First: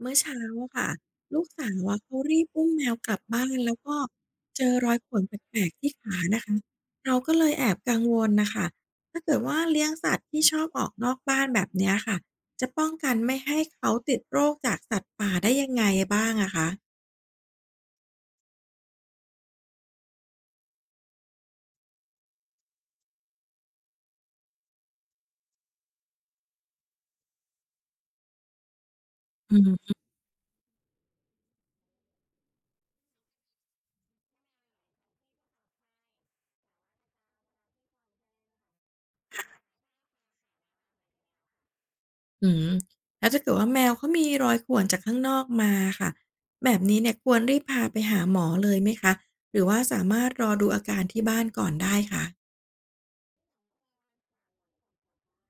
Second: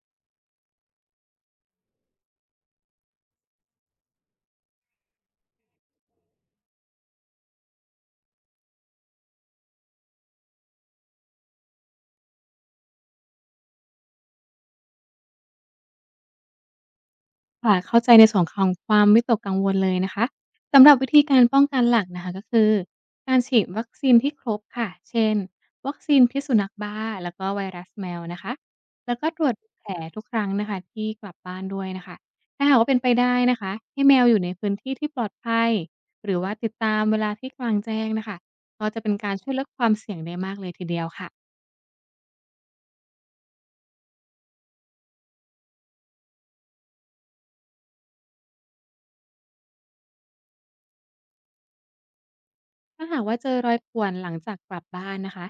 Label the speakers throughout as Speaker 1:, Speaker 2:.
Speaker 1: เมื่อเช้าอะค่ะลูกสาวอะเขารีบอุ้มแมวกลับบ้านแล้วก็เจอรอยข่วนแปลกๆที่ขานะคะเราก็เลยแอบกังวลน่ะค่ะถ้าเกิดว่าเลี้ยงสัตว์ที่ชอบออกนอกบ้านแบบเนี้ยค่ะจะป้องกันไม่ให้เขาติดโรคจากสัตว์ป่าได้ยังไงบ้างอะคะ
Speaker 2: ค่ะเข้าใจในส่วนของความวิตกกังวลเลยนะคะสำหรับวิธีการป้องกันหลักนะคะก็คือการฉีดวัคซีนที่ครบค่ะเช่นวัคซีนพิษสุนัขบ้าแล้วก็ไวรัสแมวนะคะแล้วก็ตรวจ
Speaker 1: อื
Speaker 2: แผล
Speaker 1: ม
Speaker 2: ทุกครั้งนะคะที่กลับบ้านด้วยนะคะถ้าหากว่าเป็นไปได้นะคะให้แมวอยู่ในพื้นที่ที่ปลอดภัยหรือว่าติดตามเวลาที่กลางแจ้งนะคะก็จะเป็นการช่วยลดความเสี่ยงได้มากเลยทีเดียวค่ะ
Speaker 1: อืมแล้วถ้าเกิดว่าแมวเขามีรอยข่วนจากข้างนอกมาค่ะแบบนี้เนี่ยควรรีบพาไปหาหมอเลยไหมคะหรือว่าสามารถรอดูอาการที่บ้านก่อนได้คะ
Speaker 2: ถ้าหากว่าเจอรอยข่วนหลังจากกลับบ้านนะคะ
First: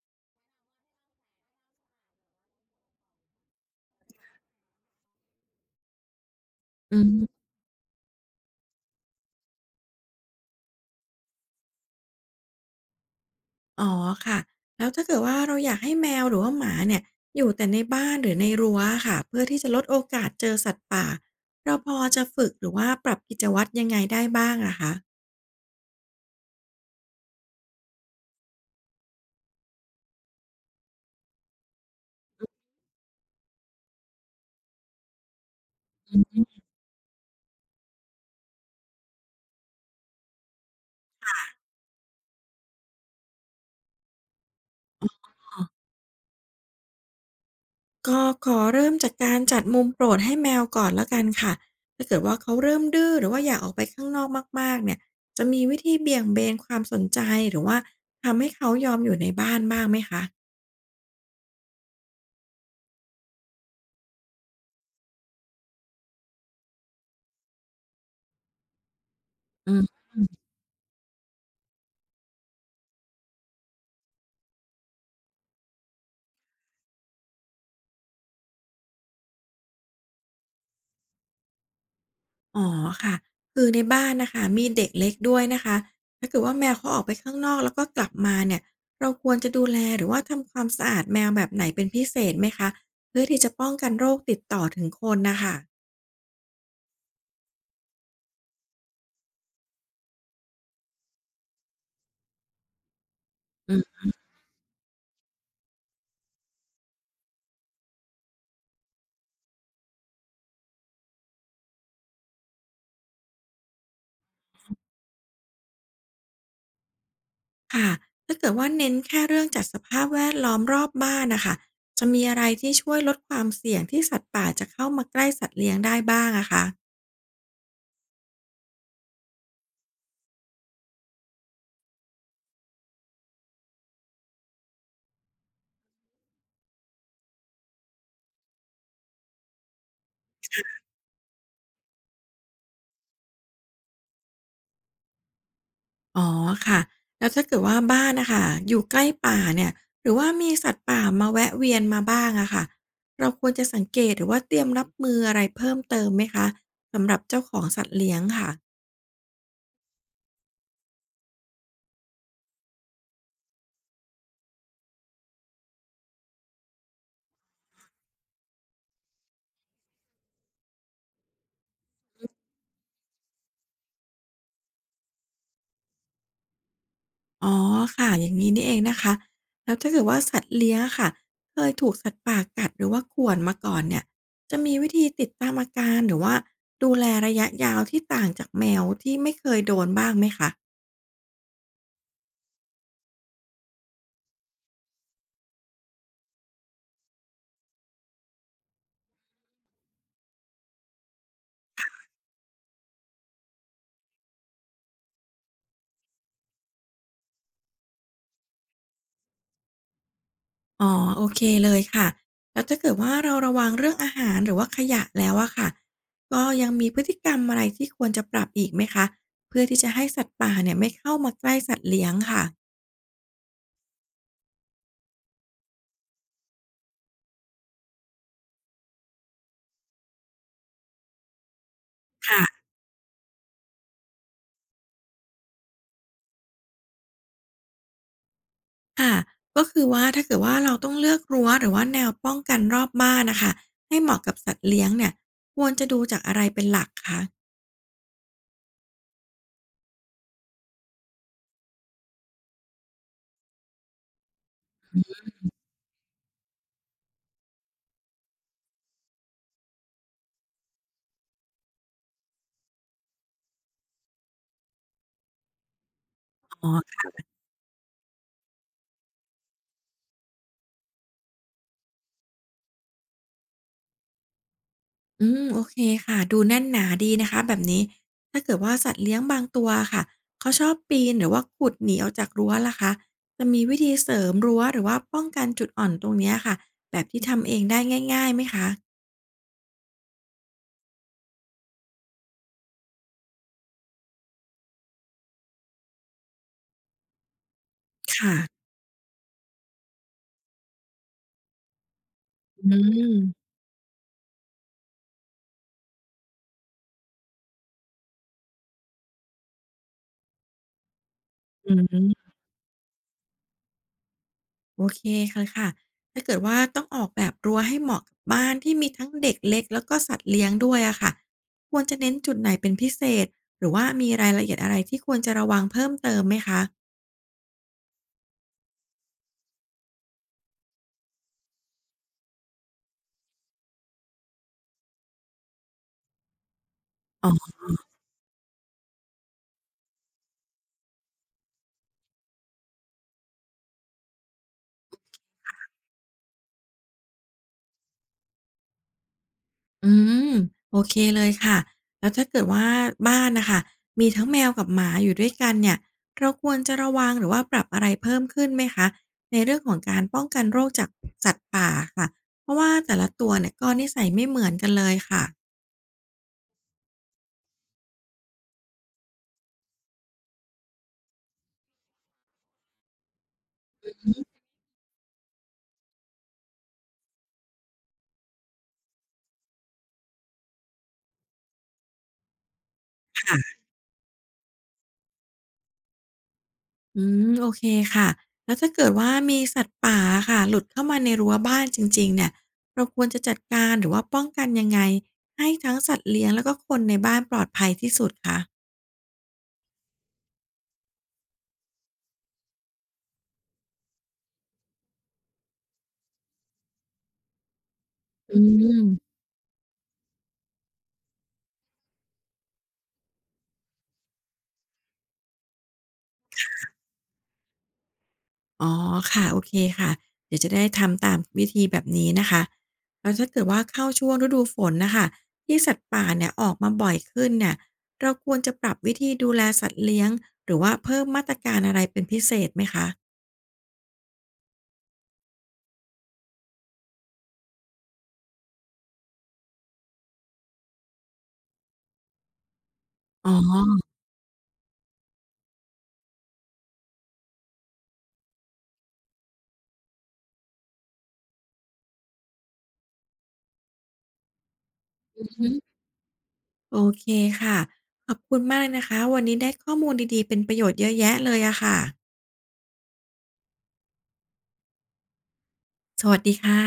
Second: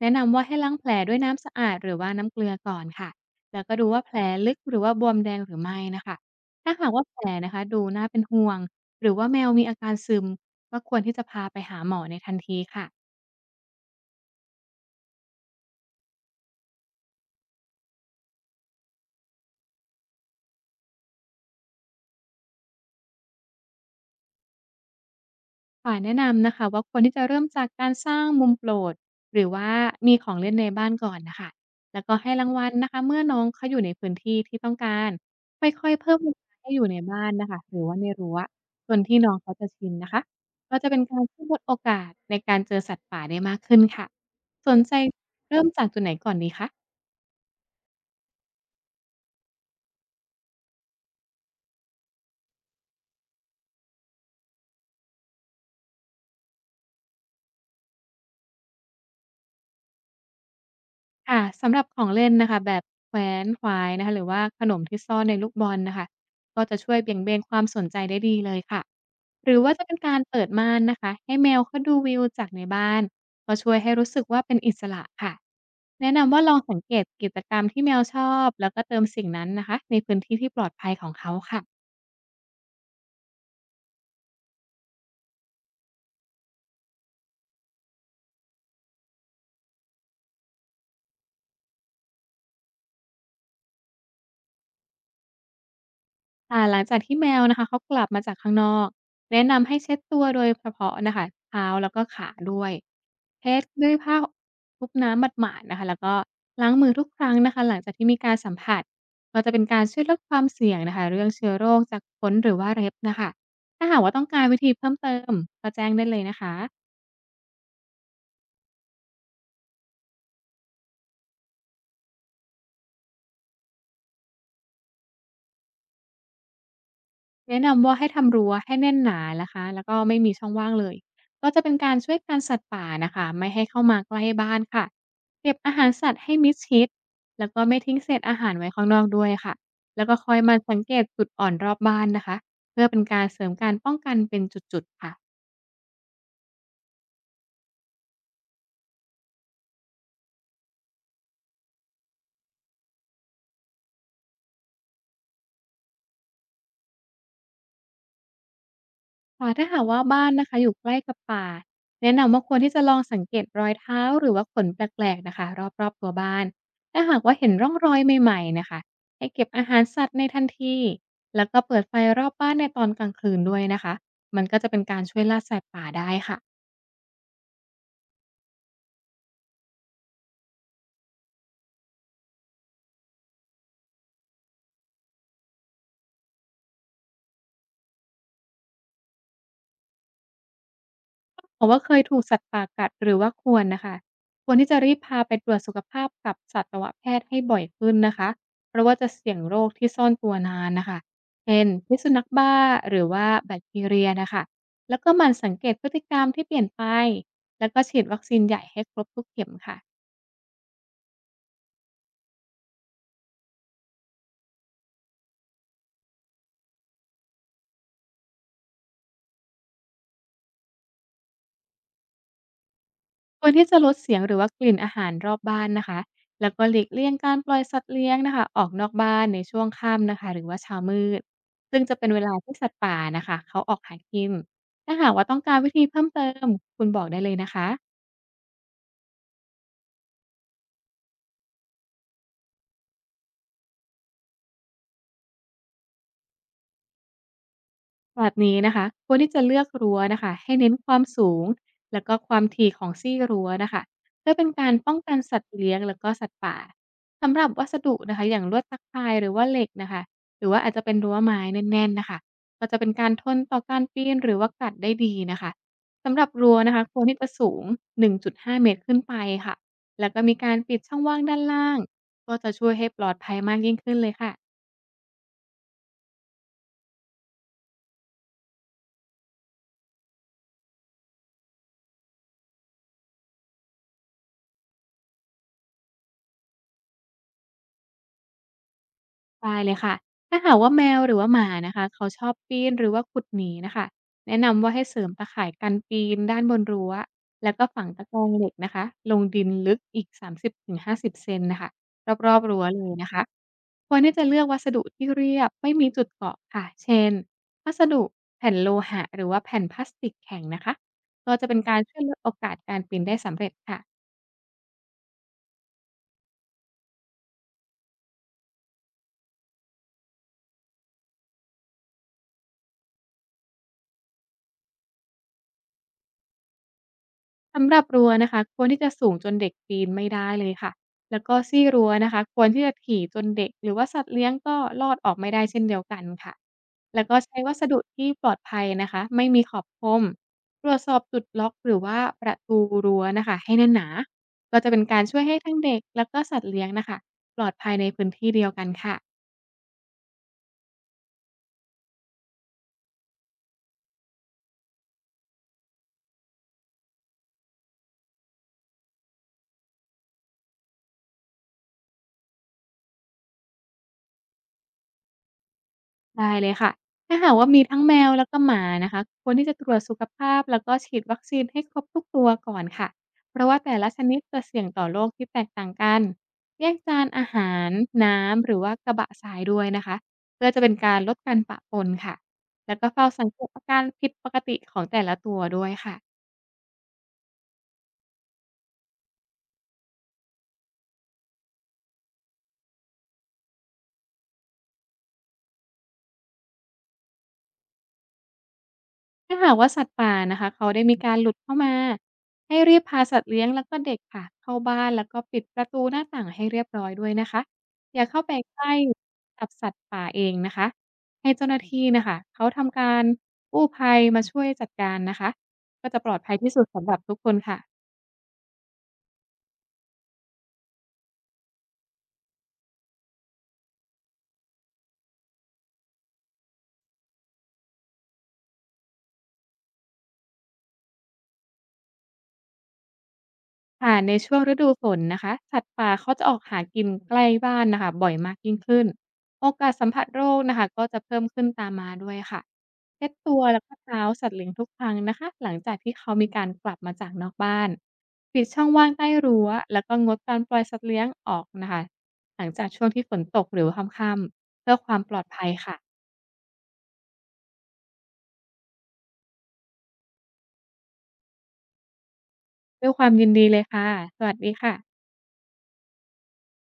Speaker 2: แนะนำว่าให้ล้างแผลด้วยน้ำสะอาดหรือว่าน้ำเกลือก่อนค่ะแล้วก็ดูว่าแผลลึกหรือว่าบวมแดงหรือไม่นะคะถ้าหาก
Speaker 1: อื
Speaker 2: ว่าแผล
Speaker 1: ม
Speaker 2: นะคะดูน่าเป็นห่วงหรือว่าแมวมีอาการซึมก็ควรที่จะพาไปหาหมอในทันทีค่ะ
Speaker 1: อ๋อค่ะแล้วถ้าเกิดว่าเราอยากให้แมวหรือว่าหมาเนี่ยอยู่แต่ในบ้านหรือในรั้วค่ะเพื่อที่จะลดโอกาสเจอสัตว์ป่าเราพอจะฝึกหรือว่าปรับกิจวัตรยังไงได้บ้างอะคะ
Speaker 2: ขอแนะนำนะคะว่าควรที่จะเริ่มจากการสร้างมุมโปรดหรือว่ามีของเล่นในบ้านก่อนนะคะแล้วก็ให้รางวัลนะคะเมื่อน้องเขาอยู่ในพื้นที่ที่ต้องการค่อยๆเพิ่
Speaker 1: อื
Speaker 2: มเวลา
Speaker 1: ม
Speaker 2: ให้อยู่ในบ้านนะคะหรือว่าในรั้วจนที่น้องเขาจะชินนะคะก็จะเป็นการช่วยลดโอกาสในการเจอสัตว์ป่าได้มากขึ้นค่ะสนใจเริ่มจากจุดไหนก่อนดีคะ
Speaker 1: ก็ขอเริ่มจากการจัดมุมโปรดให้แมวก่อนแล้วกันค่ะถ้าเกิดว่าเขาเริ่มดื้อหรือว่าอยากออกไปข้างนอกมากๆเนี่ยจะมีวิธีเบี่ยงเบนความสนใจหรือว่าทำให้เขายอมอยู่ในบ้านบ้างไหมคะ
Speaker 2: ค่ะสำหรับของเล่นนะคะแบบแขวนขวายนะคะหรือว่าขนมที่ซ่อนในลูกบอลนะคะก็จะช่วยเบี่ยงเบนความสนใจได้ดีเลยค่ะหรือว่า
Speaker 1: อื
Speaker 2: จะเป็
Speaker 1: ม
Speaker 2: นการเปิดม่านนะคะให้แมวเขาดูวิวจากในบ้านก็ช่วยให้รู้สึกว่าเป็นอิสระค่ะแนะนำว่าลองสังเกตกิจกรรมที่แมวชอบแล้วก็เติมสิ่งนั้นนะคะในพื้นที่ที่ปลอดภัยของเขาค่ะ
Speaker 1: อ๋อค่ะคือในบ้านนะคะมีเด็กเล็กด้วยนะคะถ้าเกิดว่าแมวเขาออกไปข้างนอกแล้วก็กลับมาเนี่ยเราควรจะดูแลหรือว่าทำความสะอาดแมวแบบไหนเป็นพิเศษไหมคะเพื่อที่จะป้องกันโรคติดต่อถึงคนนะคะ
Speaker 2: ค่ะหลังจากที่แมวนะคะเขากลับมาจากข้างนอกแนะนำให้เช็ดตัวโดยเฉพาะนะคะเท้าแล้วก็ขาด้วยเช็ด
Speaker 1: อื
Speaker 2: ด้วย
Speaker 1: ม
Speaker 2: ผ้าคลุบน้ำหมาดๆนะคะแล้วก็ล้างมือทุกครั้งนะคะหลังจากที่มีการสัมผัสก็จะเป็นการช่วยลดความเสี่ยงนะคะเรื่องเชื้อโรคจากขนหรือว่าเร็บนะคะถ้าหากว่าต้องการวิธีเพิ่มเติมก็แจ้งได้เลยนะคะ
Speaker 1: ค่ะถ้าเกิดว่าเน้นแค่เรื่องจัดสภาพแวดล้อมรอบบ้านนะคะจะมีอะไรที่ช่วยลดความเสี่ยงที่สัตว์ป่าจะเข้ามาใกล้สัตว์เลี้ยงได้บ้างอะคะ
Speaker 2: แนะนำว่าให้ทำรั้วให้แน่นหนานะคะแล้วก็ไม่มีช่องว่างเลยก็จะเป็นการช่วยกันสัตว์ป่านะคะไม่ให้เข้ามาใกล้บ้านค่ะเก็บอาหารสัตว์ให้มิดชิดแล้วก็ไม่ทิ้งเศษอาหารไว้ข้างนอกด้วยค่ะแล้วก็คอยหมันสังเกตจุดอ่อนรอบบ้านนะคะเพื่อเป็นการเสริมการป้องกันเป็นจุดๆค่ะ
Speaker 1: อ๋อค่ะแล้วถ้าเกิดว่าบ้านนะคะอยู่ใกล้ป่าเนี่ยหรือว่ามีสัตว์ป่ามาแวะเวียนมาบ้างอะค่ะเราควรจะสังเกตหรือว่าเตรียมรับมืออะไรเพิ่มเติมไหมคะสำหรับเจ้าของสัตว์เลี้ยงค่ะ
Speaker 2: ค่ะถ้าหากว่าบ้านนะคะอยู่ใกล้กับป่าแนะนำว่าควรที่จะลองสังเกตรอยเท้าหรือว่าขนแปลกๆนะคะรอบๆตัวบ้านถ้าหากว่าเห็นร่องรอยใหม่ๆนะคะให้เก็บอาหารสัตว์ในทันทีแล้วก็เปิดไฟรอบบ้านในตอนกลางคืนด้วยนะคะมันก็จะเป็นการช่วยล่าสัตว์ป่าได้ค่ะ
Speaker 1: อ๋อค่ะอย่างนี้นี่เองนะคะแล้วถ้าเกิดว่าสัตว์เลี้ยงอะค่ะเคยถูกสัตว์ป่ากัดหรือว่าข่วนมาก่อนเนี่ยจะมีวิธีติดตามอาการหรือว่าดูแลระยะยาวที่ต่างจากแมวที่ไม่เคยโดนบ้างไหมคะ
Speaker 2: บอกว่าเคยถูกสัตว์ป่ากัดหรือว่าควรน่ะค่ะควรที่จะรีบพาไปตรวจสุขภาพกับสัตวแพทย์ให้บ่อยขึ้นนะคะ เพราะว่าจะเสี่ยงโรคที่ซ่อนตัวนานน่ะค่ะเช่นพิษสุนัขบ้าหรือว่าแบคทีเรียน่ะค่ะแล้วก็หมั่นสังเกตพฤติกรรมที่เปลี่ยนไปแล้วก็ฉีดวัคซีนใหญ่ให้ครบทุกเข็มค่ะ
Speaker 1: อ๋อโอเคเลยค่ะแล้วถ้าเกิดว่าเราระวังเรื่องอาหารหรือว่าขยะแล้วอะค่ะก็ยังมีพฤติกรรมอะไรที่ควรจะปรับอีกไหมคะเพื่อที่จะให้สัตว์ป่าเนี่ยไม่เข้ามาใกล้สัตว์เลี้ยงค่ะ
Speaker 2: ควรที่จะลดเสียงหรือว่ากลิ่นอาหารรอบบ้านนะคะแล้วก็หลีกเลี่ยงการปล่อยสัตว์เลี้ยงนะคะออกนอกบ้านในช่วงค่ำนะคะหรือว่าเช้ามืด ซึ่งจะเป็นเวลาที่
Speaker 1: ค่ะ
Speaker 2: สัตว์ป่านะคะเขาออกหากินถ้าหากว่าต้องการวิธีเพิ่มเติมคุณบอกได้เลยนะคะ
Speaker 1: ค่ะก็คือว่าถ้าเกิดว่าเราต้องเลือกรั้วหรือว่าแนวป้องกันรอบบ้านน่ะคะให้เหมาะกับสัตว์เลี้ยงเนี่ยควรจะดูจากอะไรเป็นหลักคะ
Speaker 2: แบบนี้นะคะควรที่จะเลือกรั้วนะคะให้เน้นความสูงแล้วก็ความถี่ของซี่รั้วนะคะเพื่อเป็นการป้องกันสัตว์เลี้ยงแล้วก็สัตว์ป่าสำหรับวัสดุนะคะอย่างลวดตะข่ายหรือว่าเหล็กนะคะหรือว่าอาจจะเป็นรั้วไม้แน่นๆนะคะก็จะเป็นการทนต่อการปีนหรือว่ากัดได้ดีนะคะสำหรับรั้ว
Speaker 1: อ๋
Speaker 2: นะคะค
Speaker 1: อ
Speaker 2: วรที่จะสูง1.5เมตรขึ้นไปค่ะแล้วก็มีการปิดช่องว่างด้านล่างก็จะช่วยให้ปลอดภัยมากยิ่งขึ้นเลยค่ะ
Speaker 1: อืมโอเคค่ะดูแน่นหนาดีนะคะแบบนี้ถ้าเกิดว่าสัตว์เลี้ยงบางตัวะค่ะเขาชอบปีนหรือว่าขุดหนีออกจากรั้วล่ะคะจะมีวิธีเสริมรั้วหรือว่าป้องกันจุดอ่อนตรงเนี้ยค่ะแบบที่ทำเองได้ง่ายๆไหมคะ
Speaker 2: ได้เลยค่ะถ้าหากว่าแมวหรือว่าหมานะคะเขาชอบปีนหรือว่าขุดหนีนะคะแนะนำว่าให้เสริมตะข่ายกันปีนด้านบนรั้วแล้วก็ฝังตะก
Speaker 1: ค
Speaker 2: รงเหล็ก
Speaker 1: ่ะ
Speaker 2: นะคะลงดินลึกอีก 30-50 เซนนะคะรอบๆรั้ว
Speaker 1: อื
Speaker 2: เลยนะ
Speaker 1: ม
Speaker 2: คะควรที่จะเลือกวัสดุที่เรียบไม่มีจุดเกาะค่ะเช่นวัสดุแผ่นโลหะหรือว่าแผ่นพลาสติกแข็งนะคะก็จะเป็น
Speaker 1: อื
Speaker 2: การช่วยลดโอ
Speaker 1: ม
Speaker 2: กาสการปีนได้สำเร็จค่ะ
Speaker 1: โอเคเลยค่ะถ้าเกิดว่าต้องออกแบบรั้วให้เหมาะกับบ้านที่มีทั้งเด็กเล็กแล้วก็สัตว์เลี้ยงด้วยอะค่ะควรจะเน้นจุดไหนเป็นพิเศษหรือว่ามีรายละเอียดอะไรที่ควรจะระวังเพิ่มเติมไหมคะ
Speaker 2: สำหรับรั้วนะคะควรที่จะสูงจนเด็กปีนไม่ได้เลยค่ะแล้วก็ซี่รั้วนะคะควรที่จะถี่จนเด็กหรือว่าสัตว์เลี้ยงก็ลอดออกไม่ได้เช่นเดียวกันค่ะแล้วก็ใช้วัสดุที่ปลอดภัยนะคะไม่มีขอบคมตรวจสอบจุดล็อกหรือว่าประตูรั้วนะคะให้แน่นหนาก็จะเป็นการช่วยให้ทั้งเด็กแล้วก็สัตว์เลี้ยงนะคะปลอดภัยในพื้นที่เดียวกันค่ะ
Speaker 1: อืมโอเคเลยค่ะแล้วถ้าเกิดว่าบ้านน่ะคะมีทั้งแมวกับหมาอยู่ด้วยกันเนี่ยเราควรจะระวังหรือว่าปรับอะไรเพิ่มขึ้นไหมคะในเรื่องของการป้องกันโรคจากสัตว์ป่าอะค่ะเพราะว่าแต่ละตัวเนี่ยก็นิสัยไม่เหมือนกันเลยค่ะ
Speaker 2: ได้เลยค่ะถ้าหากว่ามีทั้งแมวแล้วก็หมานะคะควรที่จะตรวจสุขภาพแล้วก็ฉีดวัคซีนให้ครบทุกตัวก่อนค่ะเพราะว่าแต่ละช
Speaker 1: อื
Speaker 2: นิ
Speaker 1: ม
Speaker 2: ดจะเสี่ยงต่อโรคที่แตกต่างกันแยกจานอาหารน้ำหรือว่ากระบะทรายด้วยนะคะเพื่อจะเป็นการลดการปะปนค่ะแล้วก็เฝ้าสังเกต
Speaker 1: ค่ะ
Speaker 2: อาการผิดปกติของแต่ละตัวด้วยค่ะ
Speaker 1: อืมโอเคค่ะแล้วถ้าเกิดว่ามีสัตว์ป่าอค่ะหลุดเข้ามาในรั้วบ้านจริงๆเนี่ยเราควรจะจัดการหรือว่าป้องกันยังไงให้ทั้งสัตว์เลี้ยงแล้วก็คนในบ้านปลอดภัยที่สุดคะ
Speaker 2: ถ้าหากว่าสัตว์ป่านะคะเขาได้มีการหลุดเข้ามาให้รีบพาสัตว์เลี้ยงแล้วก็เด็กค่ะเข้าบ้านแล้วก็ปิดประตูหน้าต่างให้เรียบร้อยด้วยนะคะอย่าเข้าไป
Speaker 1: อื
Speaker 2: ใกล้
Speaker 1: ม
Speaker 2: กับสัตว์ป่าเองนะคะให้เจ้าหน้าที่นะคะเขาทำการกู้ภัยมาช่วยจัดการนะคะก็จะปลอดภัยที่สุดสำหรับทุกคนค่ะ
Speaker 1: อ๋อค่ะโอเคค่ะเดี๋ยวจะได้ทำตามวิธีแบบนี้นะคะแล้วถ้าเกิดว่าเข้าช่วงฤดูฝนน่ะค่ะที่สัตว์ป่าเนี่ยออกมาบ่อยขึ้นเนี่ยเราควรจะปรับวิธีดูแลสัตว์เลี้ยงหรือว่าเพิ่มมาตรการอะไรเป็นพิเศษไหมคะ
Speaker 2: ค่ะในช่วงฤดูฝนนะคะสัตว์ป่าเขาจะออกหากินใกล้บ้านนะคะบ่อยมากยิ่งขึ้นโอกาสสัมผัสโรคนะคะก็จะเพิ่มขึ้นตามมาด้วยค่ะเช็ด
Speaker 1: อ๋อ
Speaker 2: ตัวแล้วก็เท้าสัตว์เลี้ยงทุกครั้งนะคะหลังจากที่เขามีการกลับมาจากนอกบ้านปิดช่องว่างใต้รั้วแล้วก็งดการปล่อยสัตว์เลี้ยงออกนะคะหลังจากช่วงที่ฝนตกหรือว่าค่ำๆเพื่อความปลอ
Speaker 1: อื
Speaker 2: ด
Speaker 1: อ
Speaker 2: ภั
Speaker 1: ฮึ
Speaker 2: ยค่ะ
Speaker 1: โอเคค่ะขอบคุณมากเลยนะคะวันนี้ได้ข้อมูลดีๆเป็นประโยชน์เยอะแยะเลยอะค่ะ
Speaker 2: ด้วยความยินดีเลยค่ะสวัสดีค่ะ
Speaker 1: สวัสดีค่ะ